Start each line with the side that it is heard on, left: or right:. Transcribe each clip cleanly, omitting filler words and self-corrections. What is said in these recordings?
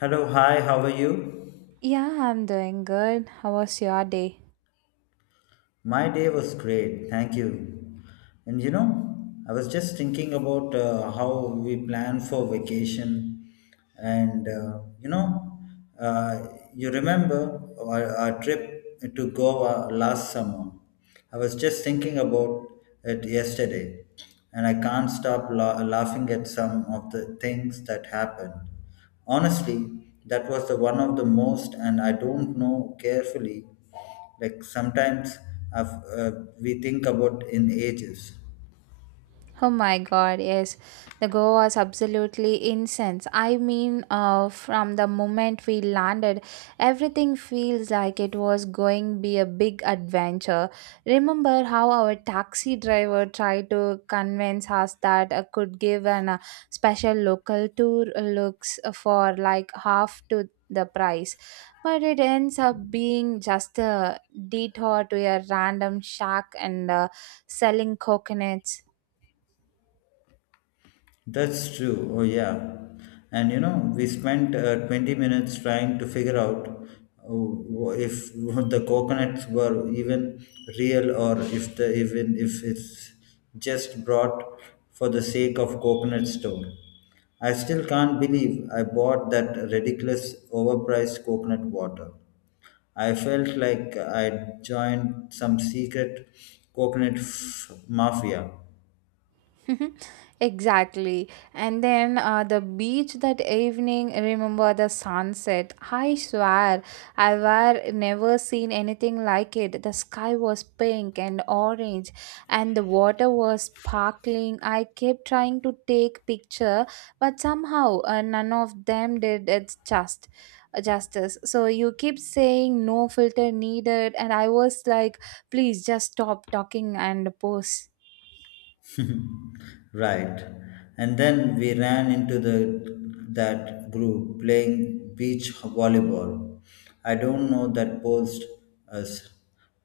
left: Hello, hi, how are you?
right: Yeah, I'm doing good. How was your day?
left: My day was great, thank you. And you know, I was just thinking about how we plan for vacation. And uh, you know, uh, you remember our trip to Goa last summer. I was just thinking about it yesterday, and I can't stop laughing at some of the things that happened. Honestly, that was the one of the most, and I don't know carefully. Like sometimes I've, uh, we think about in ages.
right: Oh my God, yes. The go was absolutely incense. I mean, from the moment we landed, everything feels like it was going be a big adventure. Remember how our taxi driver tried to convince us that I could give an special local tour looks for like half to the price. But it ends up being just a detour to a random shack and selling coconuts.
left: That's true. Oh, yeah. And you know, we spent 20 minutes trying to figure out if the coconuts were even real or if the even if it's just brought for the sake of coconut store. I still can't believe I bought that ridiculous overpriced coconut water. I felt like I joined some secret mafia.
right: Exactly. And then the beach that evening, remember the sunset. I swear, I were never seen anything like it. The sky was pink and orange, and the water was sparkling. I kept trying to take picture, but somehow none of them did its just justice. So you keep saying no filter needed, and I was like, please just stop talking and pose.
left: Right. And then we ran into the that group playing beach volleyball. I don't know that posed us,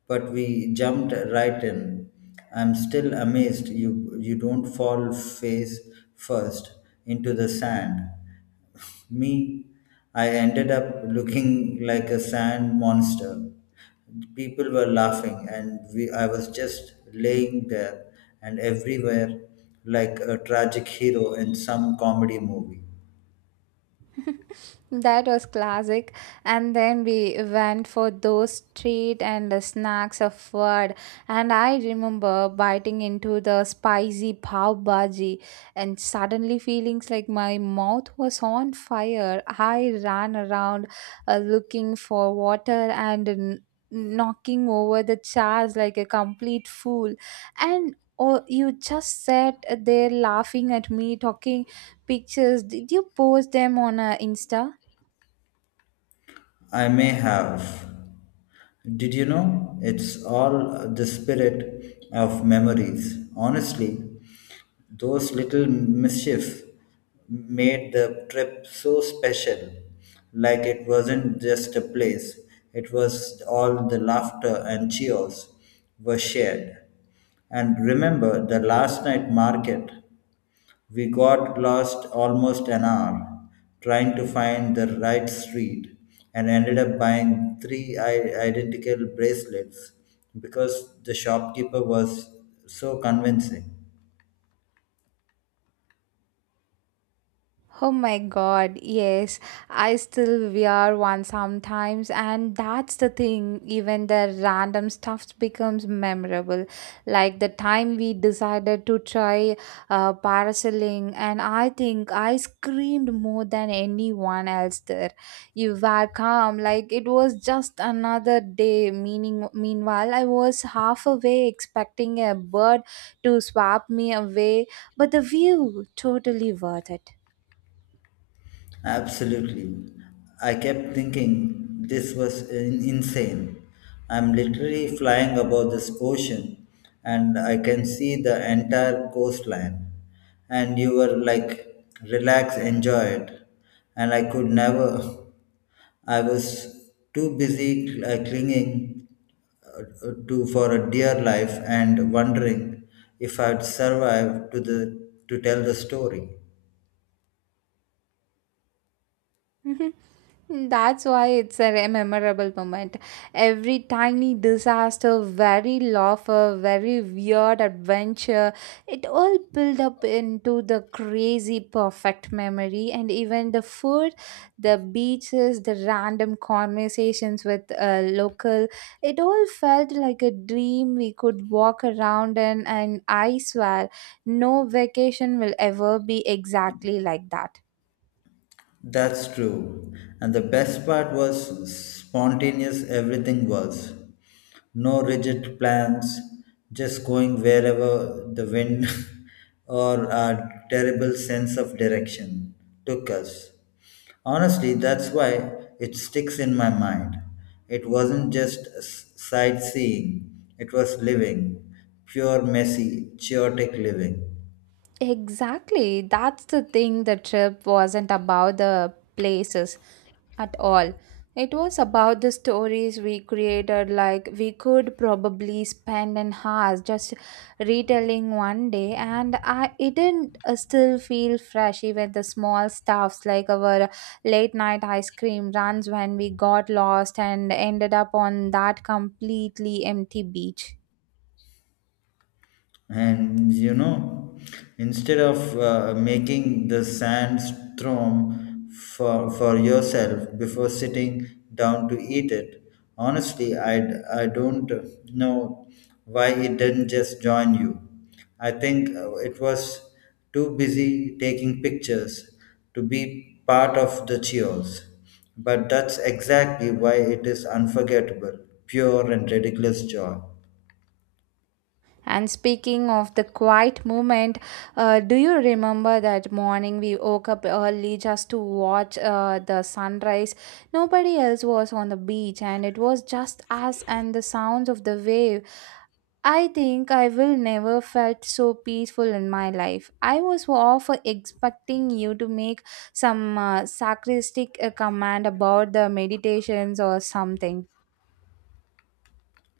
left: but we jumped right in. I'm still amazed you don't fall face first into the sand. Me, I ended up looking like a sand monster. People were laughing, and I was just laying there and everywhere like a tragic hero in some comedy movie.
right: That was classic. And then we went for those treat and the snacks of food. And I remember biting into the spicy pav bhaji and suddenly feeling like my mouth was on fire. I ran around looking for water and knocking over the chairs like a complete fool. And oh, you just sat there laughing at me, talking pictures did you post them on insta.
left: I may have. Did you know? It's all the spirit of memories. Honestly, those little mischiefs made the trip so special. Like it wasn't just a place, it was all the laughter and cheers were shared. And remember the last night market. We got lost almost an hour trying to find the right street and ended up buying identical bracelets because the shopkeeper was so convincing.
right: Oh my God, yes. I still wear one sometimes and that's the thing, even the random stuff becomes memorable. Like the time we decided to try parasailing and I think I screamed more than anyone else there. You were calm like it was just another day meaning meanwhile I was half away expecting a bird to swap me away, but the view totally worth it.
left: Absolutely. I kept thinking this was insane. I'm literally flying above this ocean and I can see the entire coastline. And you were like, relax, enjoy it. And I could never, I was too busy clinging uh, to for a dear life and wondering if I'd survive to tell the story.
right: Mhm. That's why it's a memorable moment. Every tiny disaster, very laughter, very weird adventure, it all build up into the crazy perfect memory. And even the food, the beaches, the random conversations with a local, it all felt like a dream we could walk around in. And I swear, no vacation will ever be exactly like that.
left: That's true. And the best part was spontaneous everything was. No rigid plans, just going wherever the wind or our terrible sense of direction took us. Honestly, that's why it sticks in my mind. It wasn't just sightseeing, it was living, pure, messy, chaotic living.
right: Exactly. That's the thing. The trip wasn't about the places at all. It was about the stories we created. Like, we could probably spend an hour just retelling one day, and I it didn't still feel fresh. Even the small stuffs like our late night ice cream runs when we got lost and ended up on that completely empty beach.
left: And you know, instead of making the sandstorm for yourself before sitting down to eat it. Honestly, I don't know why it didn't just join you. I think it was too busy taking pictures to be part of the cheers, but that's exactly why it is unforgettable, pure and ridiculous joy.
right: And speaking of the quiet moment, do you remember that morning we woke up early just to watch the sunrise? Nobody else was on the beach, and it was just us and the sounds of the wave. I think I will never felt so peaceful in my life. I was off expecting you to make some sarcastic comment about the meditations or something.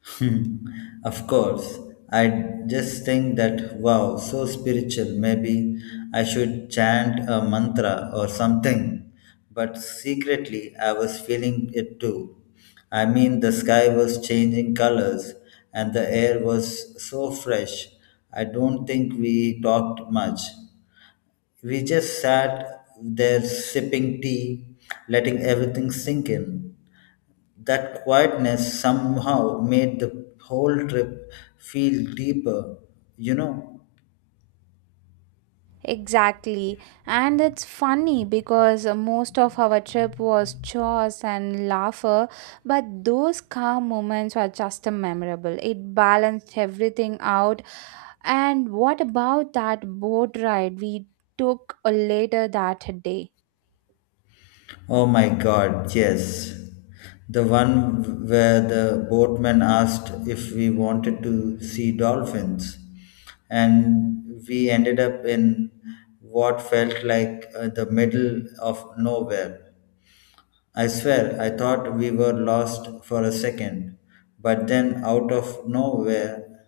left: Hmm, of course. I just think that, wow, so spiritual. Maybe I should chant a mantra or something. But secretly, I was feeling it too. I mean, the sky was changing colors and the air was so fresh. I don't think we talked much. We just sat there sipping tea, letting everything sink in. That quietness somehow made the whole trip feel deeper, you know.
right: Exactly. And it's funny because most of our trip was chores and laughter, but those calm moments were just memorable. It balanced everything out. And what about that boat ride we took later that day?
left: Oh my god, yes. The one where the boatman asked if we wanted to see dolphins, and we ended up in what felt like the middle of nowhere. I swear, I thought we were lost for a second, but then out of nowhere,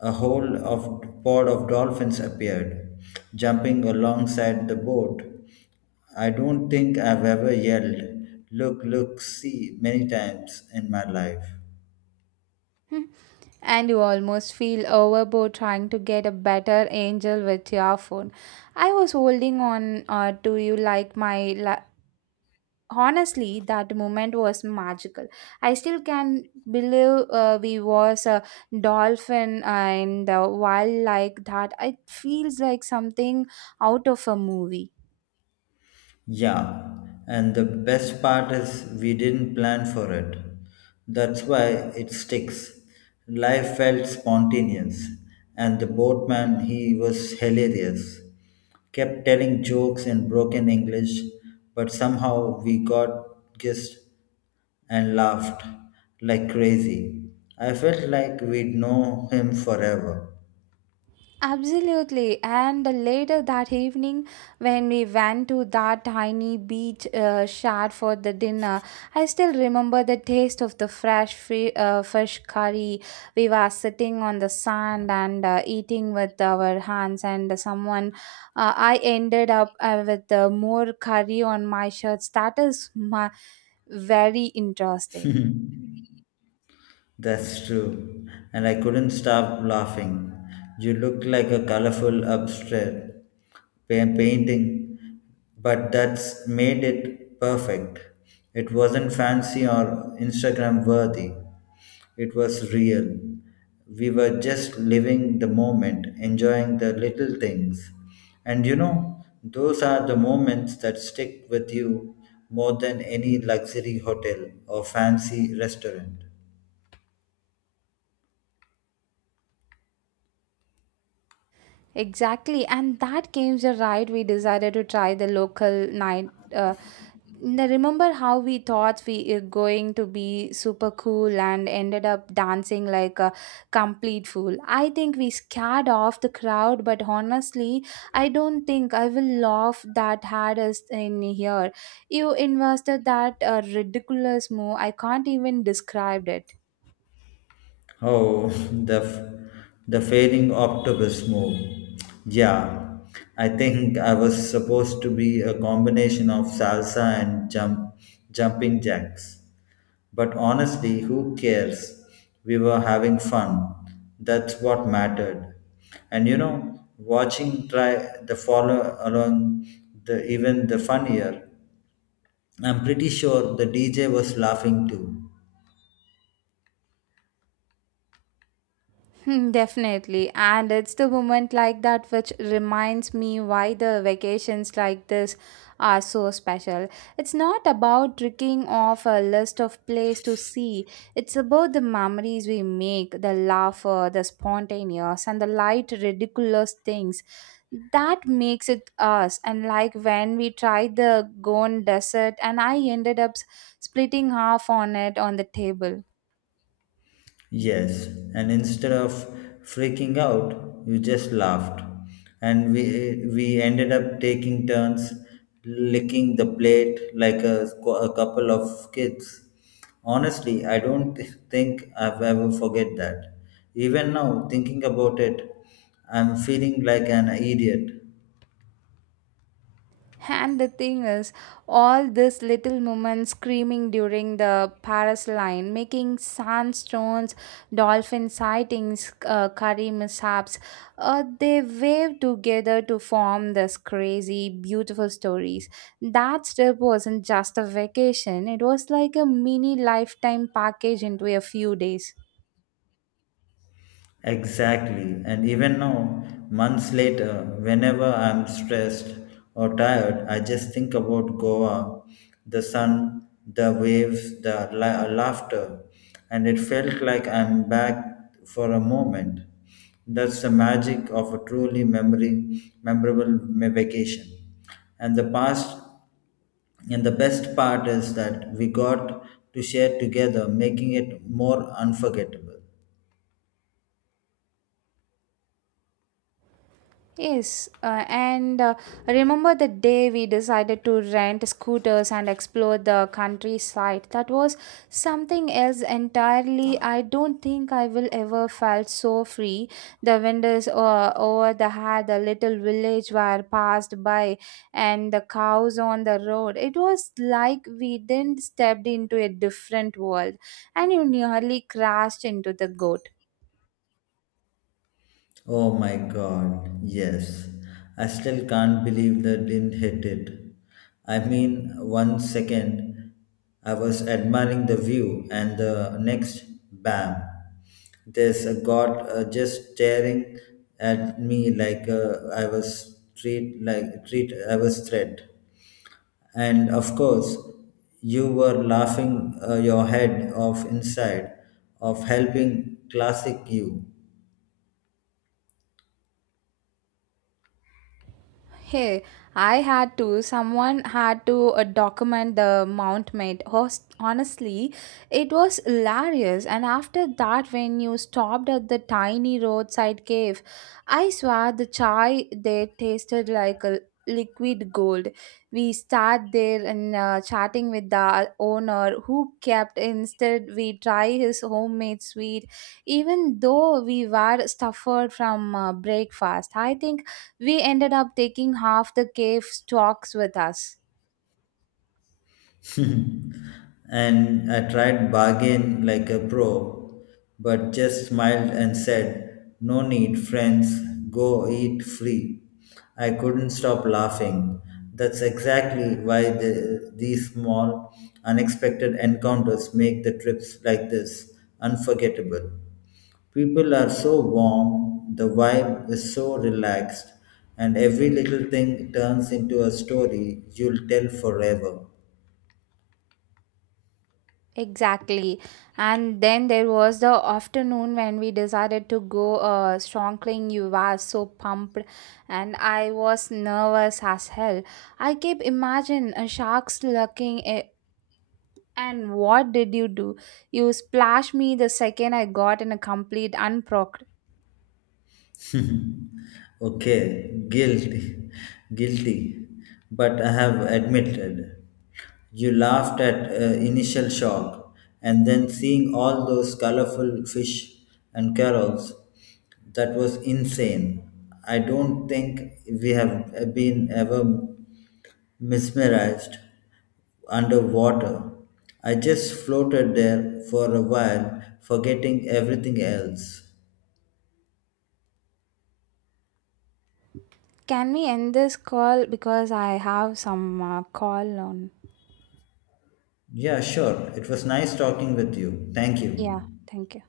left: a whole of pod of dolphins appeared, jumping alongside the boat. I don't think I've ever yelled, look, look, see, many times in my life.
right: And you almost feel overboard trying to get a better angel with your phone. I was holding on to you like my. La- Honestly, that moment was magical. I still can believe we was a dolphin and the wild like that. It feels like something out of a movie.
left: Yeah, and the best part is we didn't plan for it. That's why it sticks. Life felt spontaneous, and the boatman, he was hilarious. Kept telling jokes in broken English, but somehow we got gist and laughed like crazy. I felt like we'd know him forever.
right: Absolutely. And later that evening, when we went to that tiny beach shack for the dinner, I still remember the taste of the fresh fish curry. We were sitting on the sand and eating with our hands, and someone, I ended up with more curry on my shirts. That is my, very interesting.
left: That's true. And I couldn't stop laughing. You looked like a colorful abstract painting, but that's made it perfect. It wasn't fancy or Instagram worthy. It was real. We were just living the moment, enjoying the little things. And you know, those are the moments that stick with you more than any luxury hotel or fancy restaurant.
right: Exactly, and that came the ride we decided to try the local night. Remember how we thought we were going to be super cool and ended up dancing like a complete fool. I think we scared off the crowd, but honestly, I don't think I will laugh that had us in here. You invested that ridiculous move. I can't even describe it.
left: Oh, the failing octopus move. Yeah, I think I was supposed to be a combination of salsa and jumping jacks. But honestly, who cares? We were having fun. That's what mattered. And you know, watching try the follow along the even the funnier. I'm pretty sure the DJ was laughing too.
right: Hmm, definitely. And it's the moment like that which reminds me why the vacations like this are so special. It's not about tricking off a list of places to see, it's about the memories we make, the laughter, the spontaneous, and the light, ridiculous things. That makes it us. And like when we tried the Gone Desert, and I ended up splitting half on it on the table.
left: Yes, and instead of freaking out, you just laughed. And we ended up taking turns licking the plate like a, a couple of kids. Honestly, I don't think I've ever forget that. Even now, thinking about it, I'm feeling like an idiot.
right: And the thing is, all these little moments screaming during the Paris line, making sandstones, dolphin sightings, curry mishaps, they wave together to form this crazy, beautiful stories. That trip wasn't just a vacation, it was like a mini lifetime package into a few days.
left: Exactly. And even now, months later, whenever I'm stressed or tired, I just think about Goa, the sun, the waves, the laughter. And it felt like I'm back for a moment. That's the magic of a truly memorable vacation. And the past and the best part is that we got to share together, making it more unforgettable.
right: Yes, and remember the day we decided to rent scooters and explore the countryside. That was something else entirely. I don't think I will ever felt so free. The windows over the had the little village were passed by, and the cows on the road. It was like we didn't stepped into a different world, and you nearly crashed into the goat.
left: Oh my god, yes. I still can't believe that didn't hit it. I mean, one second I was admiring the view, and the next, bam, there's a god just staring at me like I was treat like treat I was threat. And of course, you were laughing your head off inside of helping classic you.
right: Hey, I had to. Someone had to document the Mount made. Host, honestly, it was hilarious. And after that, when you stopped at the tiny roadside cave, I swear the chai there tasted like a liquid gold. We sat there and chatting with the owner who kept instead we try his homemade sweet, even though we were suffered from breakfast. I think we ended up taking half the cave stocks with us.
left: And I tried bargain like a pro, but just smiled and said, "No need, friends. Go eat free." I couldn't stop laughing. That's exactly why these small, unexpected encounters make the trips like this unforgettable. People are so warm, the vibe is so relaxed, and every little thing turns into a story you'll tell forever.
right: Exactly. And then there was the afternoon when we decided to go snorkeling. You were so pumped, and I was nervous as hell. I kept imagine a shark's lurking. A- And what did you do? You splashed me the second I got in a complete unprocked.
left: Okay, guilty, guilty. But I have admitted. You laughed at initial shock, and then seeing all those colorful fish and carols, that was insane. I don't think we have been ever mesmerized underwater. I just floated there for a while, forgetting everything else.
right: Can we end this call because I have some call on?
left: Yeah, sure. It was nice talking with you. Thank
right: Yeah,
left: you.
right: thank you.